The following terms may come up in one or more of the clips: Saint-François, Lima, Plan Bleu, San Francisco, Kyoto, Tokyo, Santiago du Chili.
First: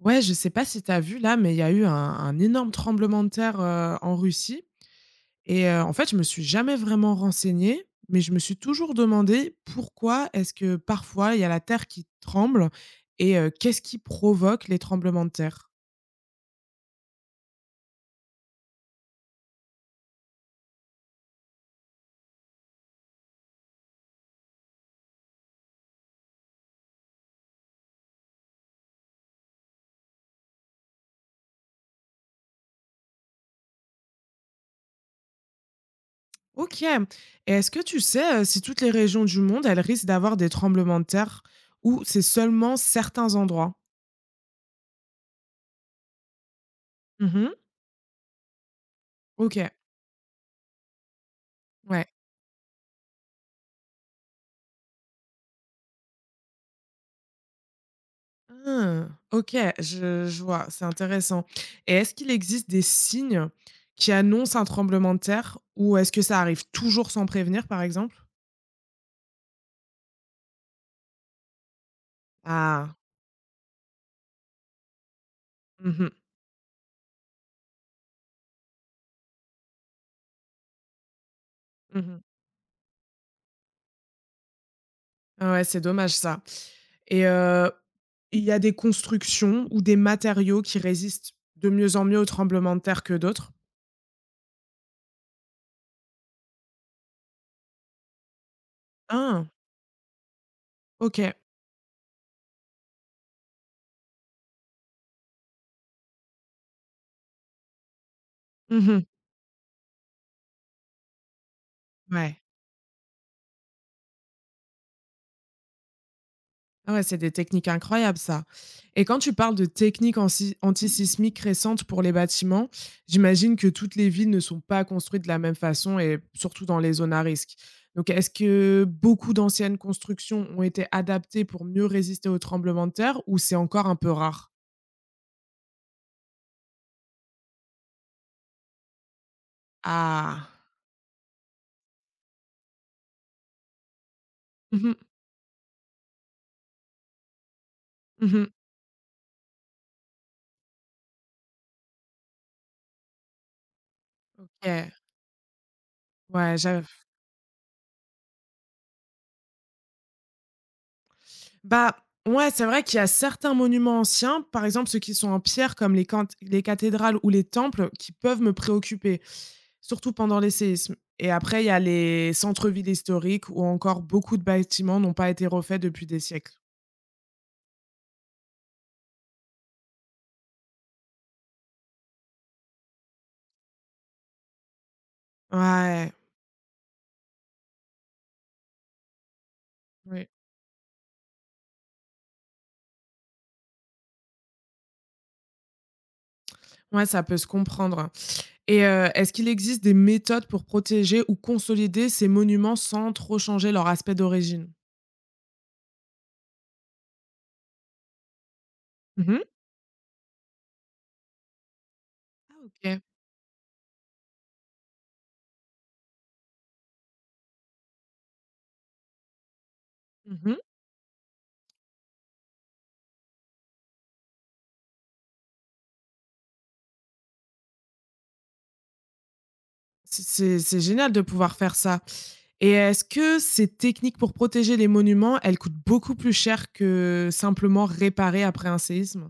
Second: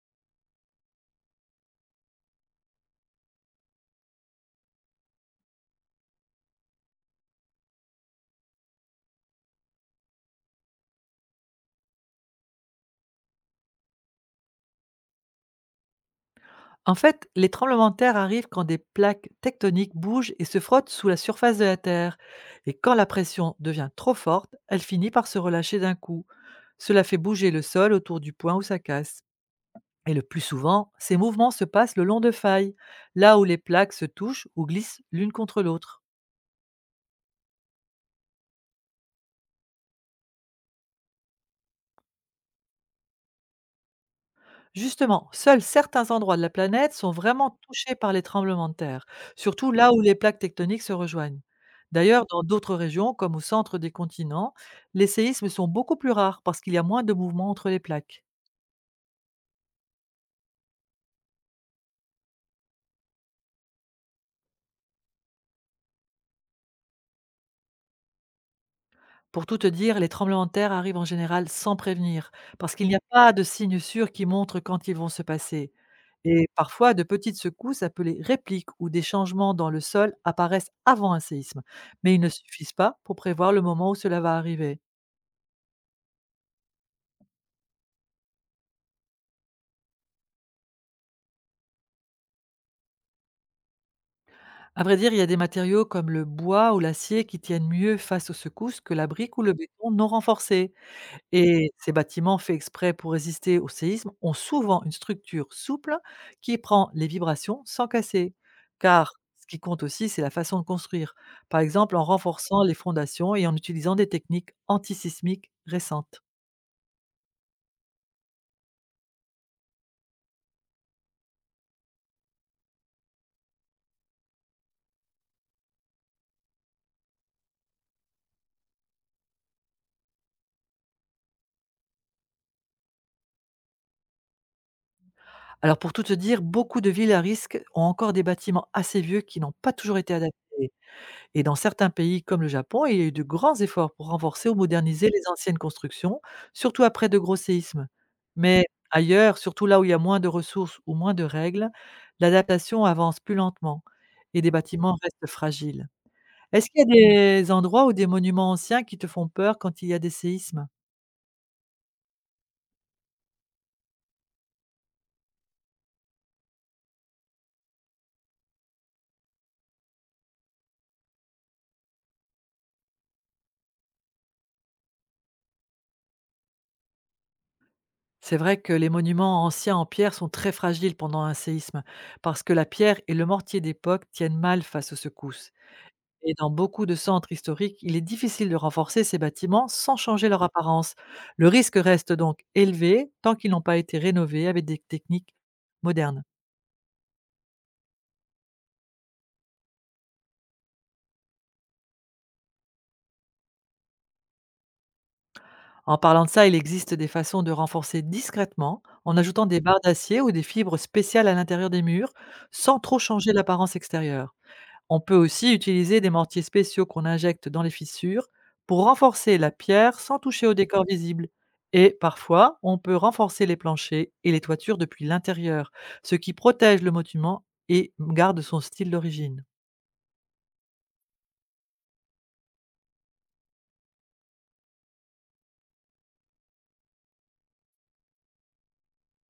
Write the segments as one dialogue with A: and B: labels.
A: Ouais, je sais pas si tu as vu là, mais il y a eu un énorme tremblement de terre en Russie. Et en fait, je me suis jamais vraiment renseignée, mais je me suis toujours demandé pourquoi est-ce que parfois il y a la terre qui tremble et qu'est-ce qui provoque les tremblements de terre.
B: En fait, les tremblements de terre arrivent quand des plaques tectoniques bougent et se frottent sous la surface de la Terre. Et quand la pression devient trop forte, elle finit par se relâcher d'un coup. Cela fait bouger le sol autour du point où ça casse. Et le plus souvent, ces mouvements se passent le long de failles, là où les plaques se touchent ou glissent l'une contre l'autre.
A: Ok. Et est-ce que tu sais si toutes les régions du monde elles risquent d'avoir des tremblements de terre ou c'est seulement certains endroits.
B: Justement, seuls certains endroits de la planète sont
A: Mhm.
B: vraiment touchés par les tremblements de terre,
A: Ok.
B: surtout là où les plaques tectoniques se rejoignent.
A: Ouais.
B: D'ailleurs, dans d'autres régions, comme au centre des continents, les séismes sont beaucoup plus rares parce qu'il y a moins de mouvements entre les plaques.
A: Hein, OK, je vois, c'est intéressant et est-ce qu'il existe des signes qui annoncent un tremblement de terre ou est-ce que ça arrive toujours sans prévenir, par exemple?
B: Pour tout te dire, les tremblements de terre arrivent en général sans prévenir, parce qu'il n'y
A: Ah,
B: a pas de signes sûrs qui montrent quand ils vont se passer.
A: mmh mh,
B: Et parfois, de petites secousses appelées répliques ou des changements dans le sol apparaissent avant un séisme, mais ils
A: mmh.
B: ne suffisent pas pour prévoir le moment où cela va arriver.
A: Ouais, c'est dommage ça et il y a des constructions ou des matériaux qui résistent de mieux en mieux aux tremblements de terre que d'autres?
B: À vrai dire, il y a des matériaux comme le bois ou l'acier qui tiennent mieux face aux secousses que la brique ou
A: Ah,
B: le béton non renforcé.
A: OK.
B: Et ces bâtiments faits exprès pour résister au séisme ont souvent une structure souple qui prend les vibrations sans casser.
A: Mmh.
B: Car ce qui compte aussi, c'est la façon de construire, par exemple en
A: Ouais.
B: renforçant les fondations et en utilisant des techniques antisismiques récentes.
A: Ah ouais, c'est des techniques incroyables, ça. Et quand tu parles de techniques antisismiques récentes pour les bâtiments, j'imagine que toutes les villes ne sont pas construites de la même façon et surtout dans les zones à risque. Donc, est-ce que beaucoup d'anciennes constructions ont été adaptées pour mieux résister aux tremblements de terre ou c'est encore un peu rare?
B: Alors pour tout te dire, beaucoup de villes à risque ont encore des bâtiments assez vieux qui n'ont pas toujours été adaptés.
A: Ah.
B: Et dans certains pays comme le Japon, il y a eu de grands efforts pour renforcer ou
A: Mhm,
B: moderniser les anciennes constructions, surtout après de gros séismes.
A: mhm.
B: Mais ailleurs, surtout là où il y a moins de ressources ou moins de règles, l'adaptation avance plus lentement et des
A: Ok.
B: bâtiments restent fragiles.
A: Ouais,
B: Est-ce qu'il y
A: j'avoue.
B: a des endroits ou des monuments anciens qui te font peur quand il y a des séismes?
A: Bah, ouais, c'est vrai qu'il y a certains monuments anciens, par exemple ceux qui sont en pierre comme les, cant- les cathédrales ou les temples, qui peuvent me préoccuper. Surtout pendant les séismes et après, il y a les centres-villes historiques où encore beaucoup de bâtiments n'ont pas été refaits depuis des siècles.
B: C'est vrai que les monuments anciens en pierre sont très fragiles pendant un séisme, parce que la pierre et le mortier d'époque tiennent mal face aux secousses.
A: Ouais,
B: Et dans beaucoup de centres historiques, il est difficile de renforcer ces bâtiments sans changer
A: oui.
B: leur apparence. Le risque reste donc élevé tant qu'ils n'ont pas été rénovés avec des techniques modernes.
A: Ouais, ça peut se comprendre hein. Et est-ce qu'il existe des méthodes pour protéger ou consolider ces monuments sans trop changer leur aspect d'origine?
B: En parlant de ça, il existe des façons de renforcer discrètement en
A: Mmh.
B: ajoutant des barres d'acier ou des fibres spéciales à l'intérieur des murs
A: Ah
B: sans trop
A: OK.
B: changer l'apparence extérieure. On peut aussi utiliser des mortiers spéciaux qu'on injecte dans les fissures pour renforcer la pierre sans toucher au
A: Mmh.
B: décor visible. Et parfois, on peut renforcer les planchers et les toitures depuis l'intérieur, ce qui protège le monument et garde son style d'origine.
A: C'est génial de pouvoir faire ça et est-ce que ces techniques pour protéger les monuments, elles coûtent beaucoup plus cher que simplement réparer après un séisme?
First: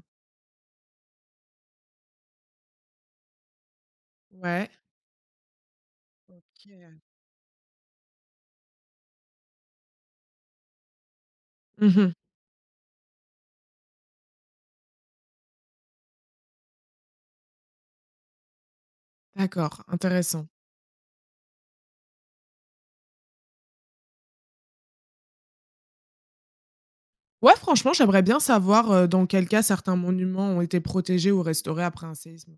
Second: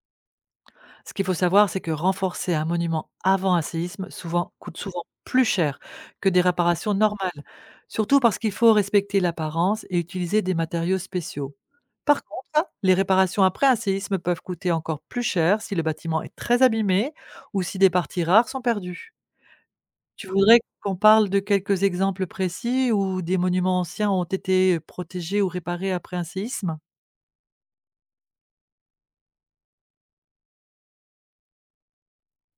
B: Ce qu'il faut savoir, c'est que renforcer un monument avant un séisme souvent,
A: Ouais,
B: coûte souvent plus cher que des réparations
A: OK.
B: normales, surtout parce qu'il faut respecter l'apparence et utiliser des matériaux spéciaux.
A: Mmh.
B: Par contre, les réparations après un séisme peuvent coûter encore plus cher si le bâtiment est très abîmé ou si des parties rares sont perdues.
A: D'accord,
B: Tu
A: intéressant.
B: voudrais qu'on parle de quelques exemples précis où des monuments anciens ont été protégés ou réparés après un séisme?
A: Ouais, franchement, j'aimerais bien savoir, dans quel cas certains monuments ont été protégés ou restaurés après un séisme.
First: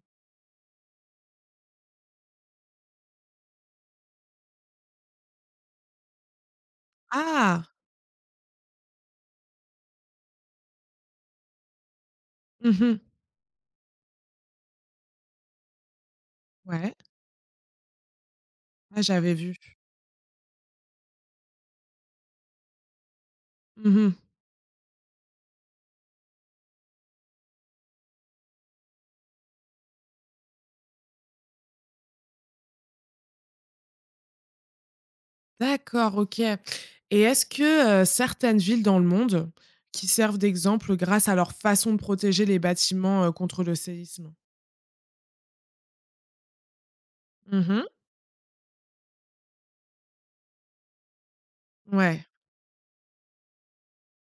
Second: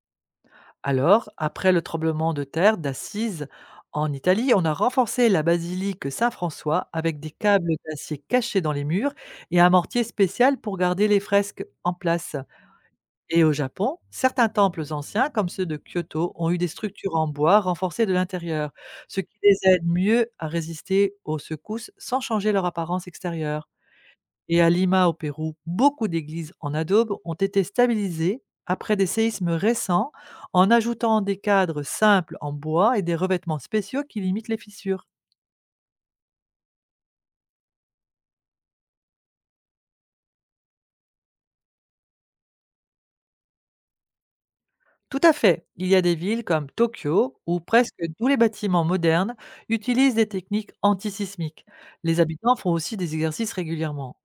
B: Alors, après le tremblement de terre d'Assise en Italie, on a renforcé la basilique Saint-François avec des
A: Ah!
B: câbles d'acier cachés dans les murs et un mortier spécial pour garder les fresques en place.
A: Mmh.
B: Et au Japon, certains temples anciens, comme ceux de Kyoto, ont eu des
A: Ouais.
B: structures en bois renforcées de l'intérieur,
A: Ah,
B: ce
A: j'avais
B: qui
A: vu.
B: les aide mieux à résister aux secousses sans changer leur apparence extérieure.
A: Mmh.
B: Et à Lima, au Pérou, beaucoup d'églises en adobe ont été stabilisées après des séismes récents en ajoutant des cadres simples en bois et des revêtements spéciaux qui limitent les fissures.
A: D'accord, OK, et est-ce que, certaines villes dans le monde qui servent d'exemple grâce à leur façon de protéger les bâtiments, contre le séisme?
B: Tout à fait, il y a des villes comme Tokyo où
A: Mmh.
B: presque tous les bâtiments modernes utilisent des techniques antisismiques. Les
A: Ouais,
B: habitants font aussi des exercices régulièrement.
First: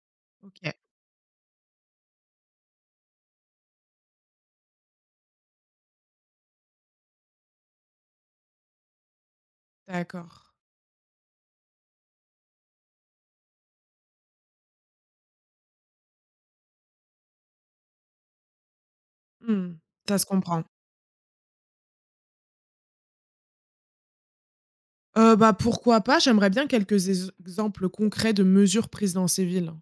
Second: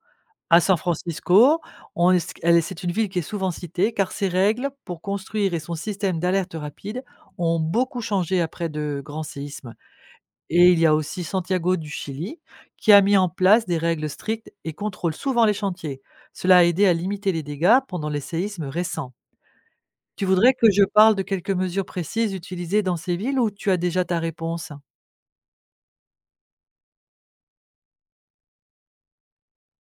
B: À
A: OK,
B: San Francisco, c'est une ville qui est souvent citée car ses règles pour construire et son système d'alerte rapide ont beaucoup changé après de grands séismes.
A: d'accord.
B: Et il y a aussi Santiago du Chili, qui a mis en place des règles strictes et contrôle souvent les chantiers. Cela a aidé à limiter les dégâts pendant les séismes récents.
A: Mmh, ça
B: Tu
A: se
B: voudrais
A: comprend.
B: que je parle de quelques mesures précises utilisées dans ces villes ou tu as déjà ta réponse?
A: Bah, pourquoi pas? J'aimerais bien quelques ex exemples concrets de mesures prises dans ces villes.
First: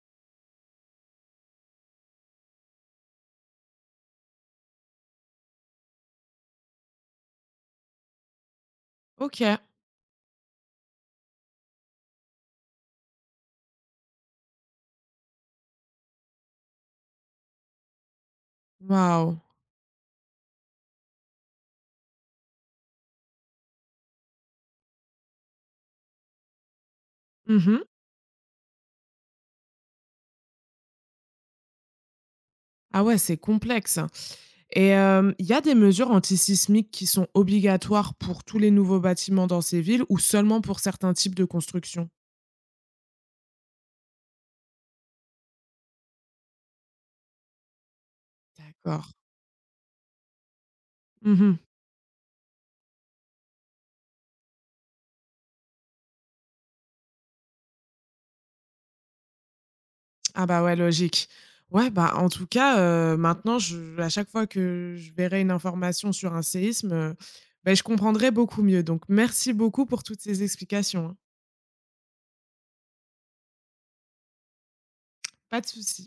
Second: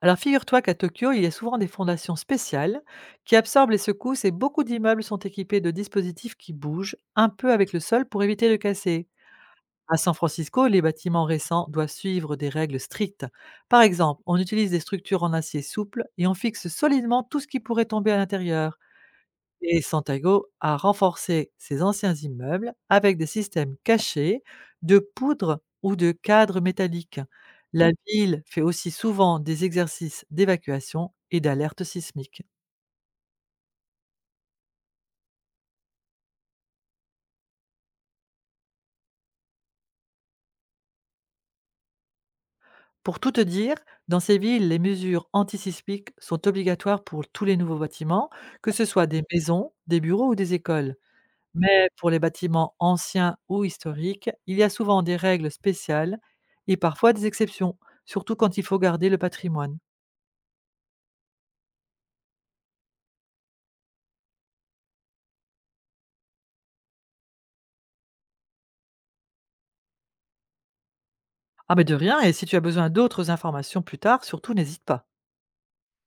B: Alors figure-toi qu'à Tokyo, il y a souvent des fondations spéciales qui absorbent les secousses et beaucoup d'immeubles sont équipés de dispositifs qui bougent un peu avec le sol pour éviter de casser.
A: OK.
B: À San Francisco, les bâtiments récents doivent suivre des règles strictes. Par exemple, on utilise des structures en acier souple et on fixe solidement tout ce qui pourrait tomber à l'intérieur.
A: Waouh!
B: Et Santago a renforcé ses anciens immeubles avec des systèmes cachés de poudre ou de cadres métalliques.
A: Mmh.
B: La ville fait aussi souvent des exercices d'évacuation et d'alerte sismique.
A: Ah ouais, c'est complexe et il y a des mesures antisismiques qui sont obligatoires pour tous les nouveaux bâtiments dans ces villes ou seulement pour certains types de constructions?
B: Pour tout te dire, dans ces villes, les mesures antisismiques sont obligatoires pour tous les nouveaux bâtiments, que ce soit
A: D'accord.
B: des maisons, des bureaux ou des écoles.
A: Mmh.
B: Mais pour les bâtiments anciens ou historiques, il y a souvent des règles spéciales et parfois des exceptions, surtout quand il faut garder le patrimoine.
A: Ah bah ouais, logique. Ouais, bah, en tout cas, maintenant je à chaque fois que je verrai une information sur un séisme, beh, je comprendrai beaucoup mieux. Donc merci beaucoup pour toutes ces explications, hein.
B: Ah mais de rien, et si tu as besoin d'autres informations plus tard, surtout n'hésite pas.
A: Pas de souci.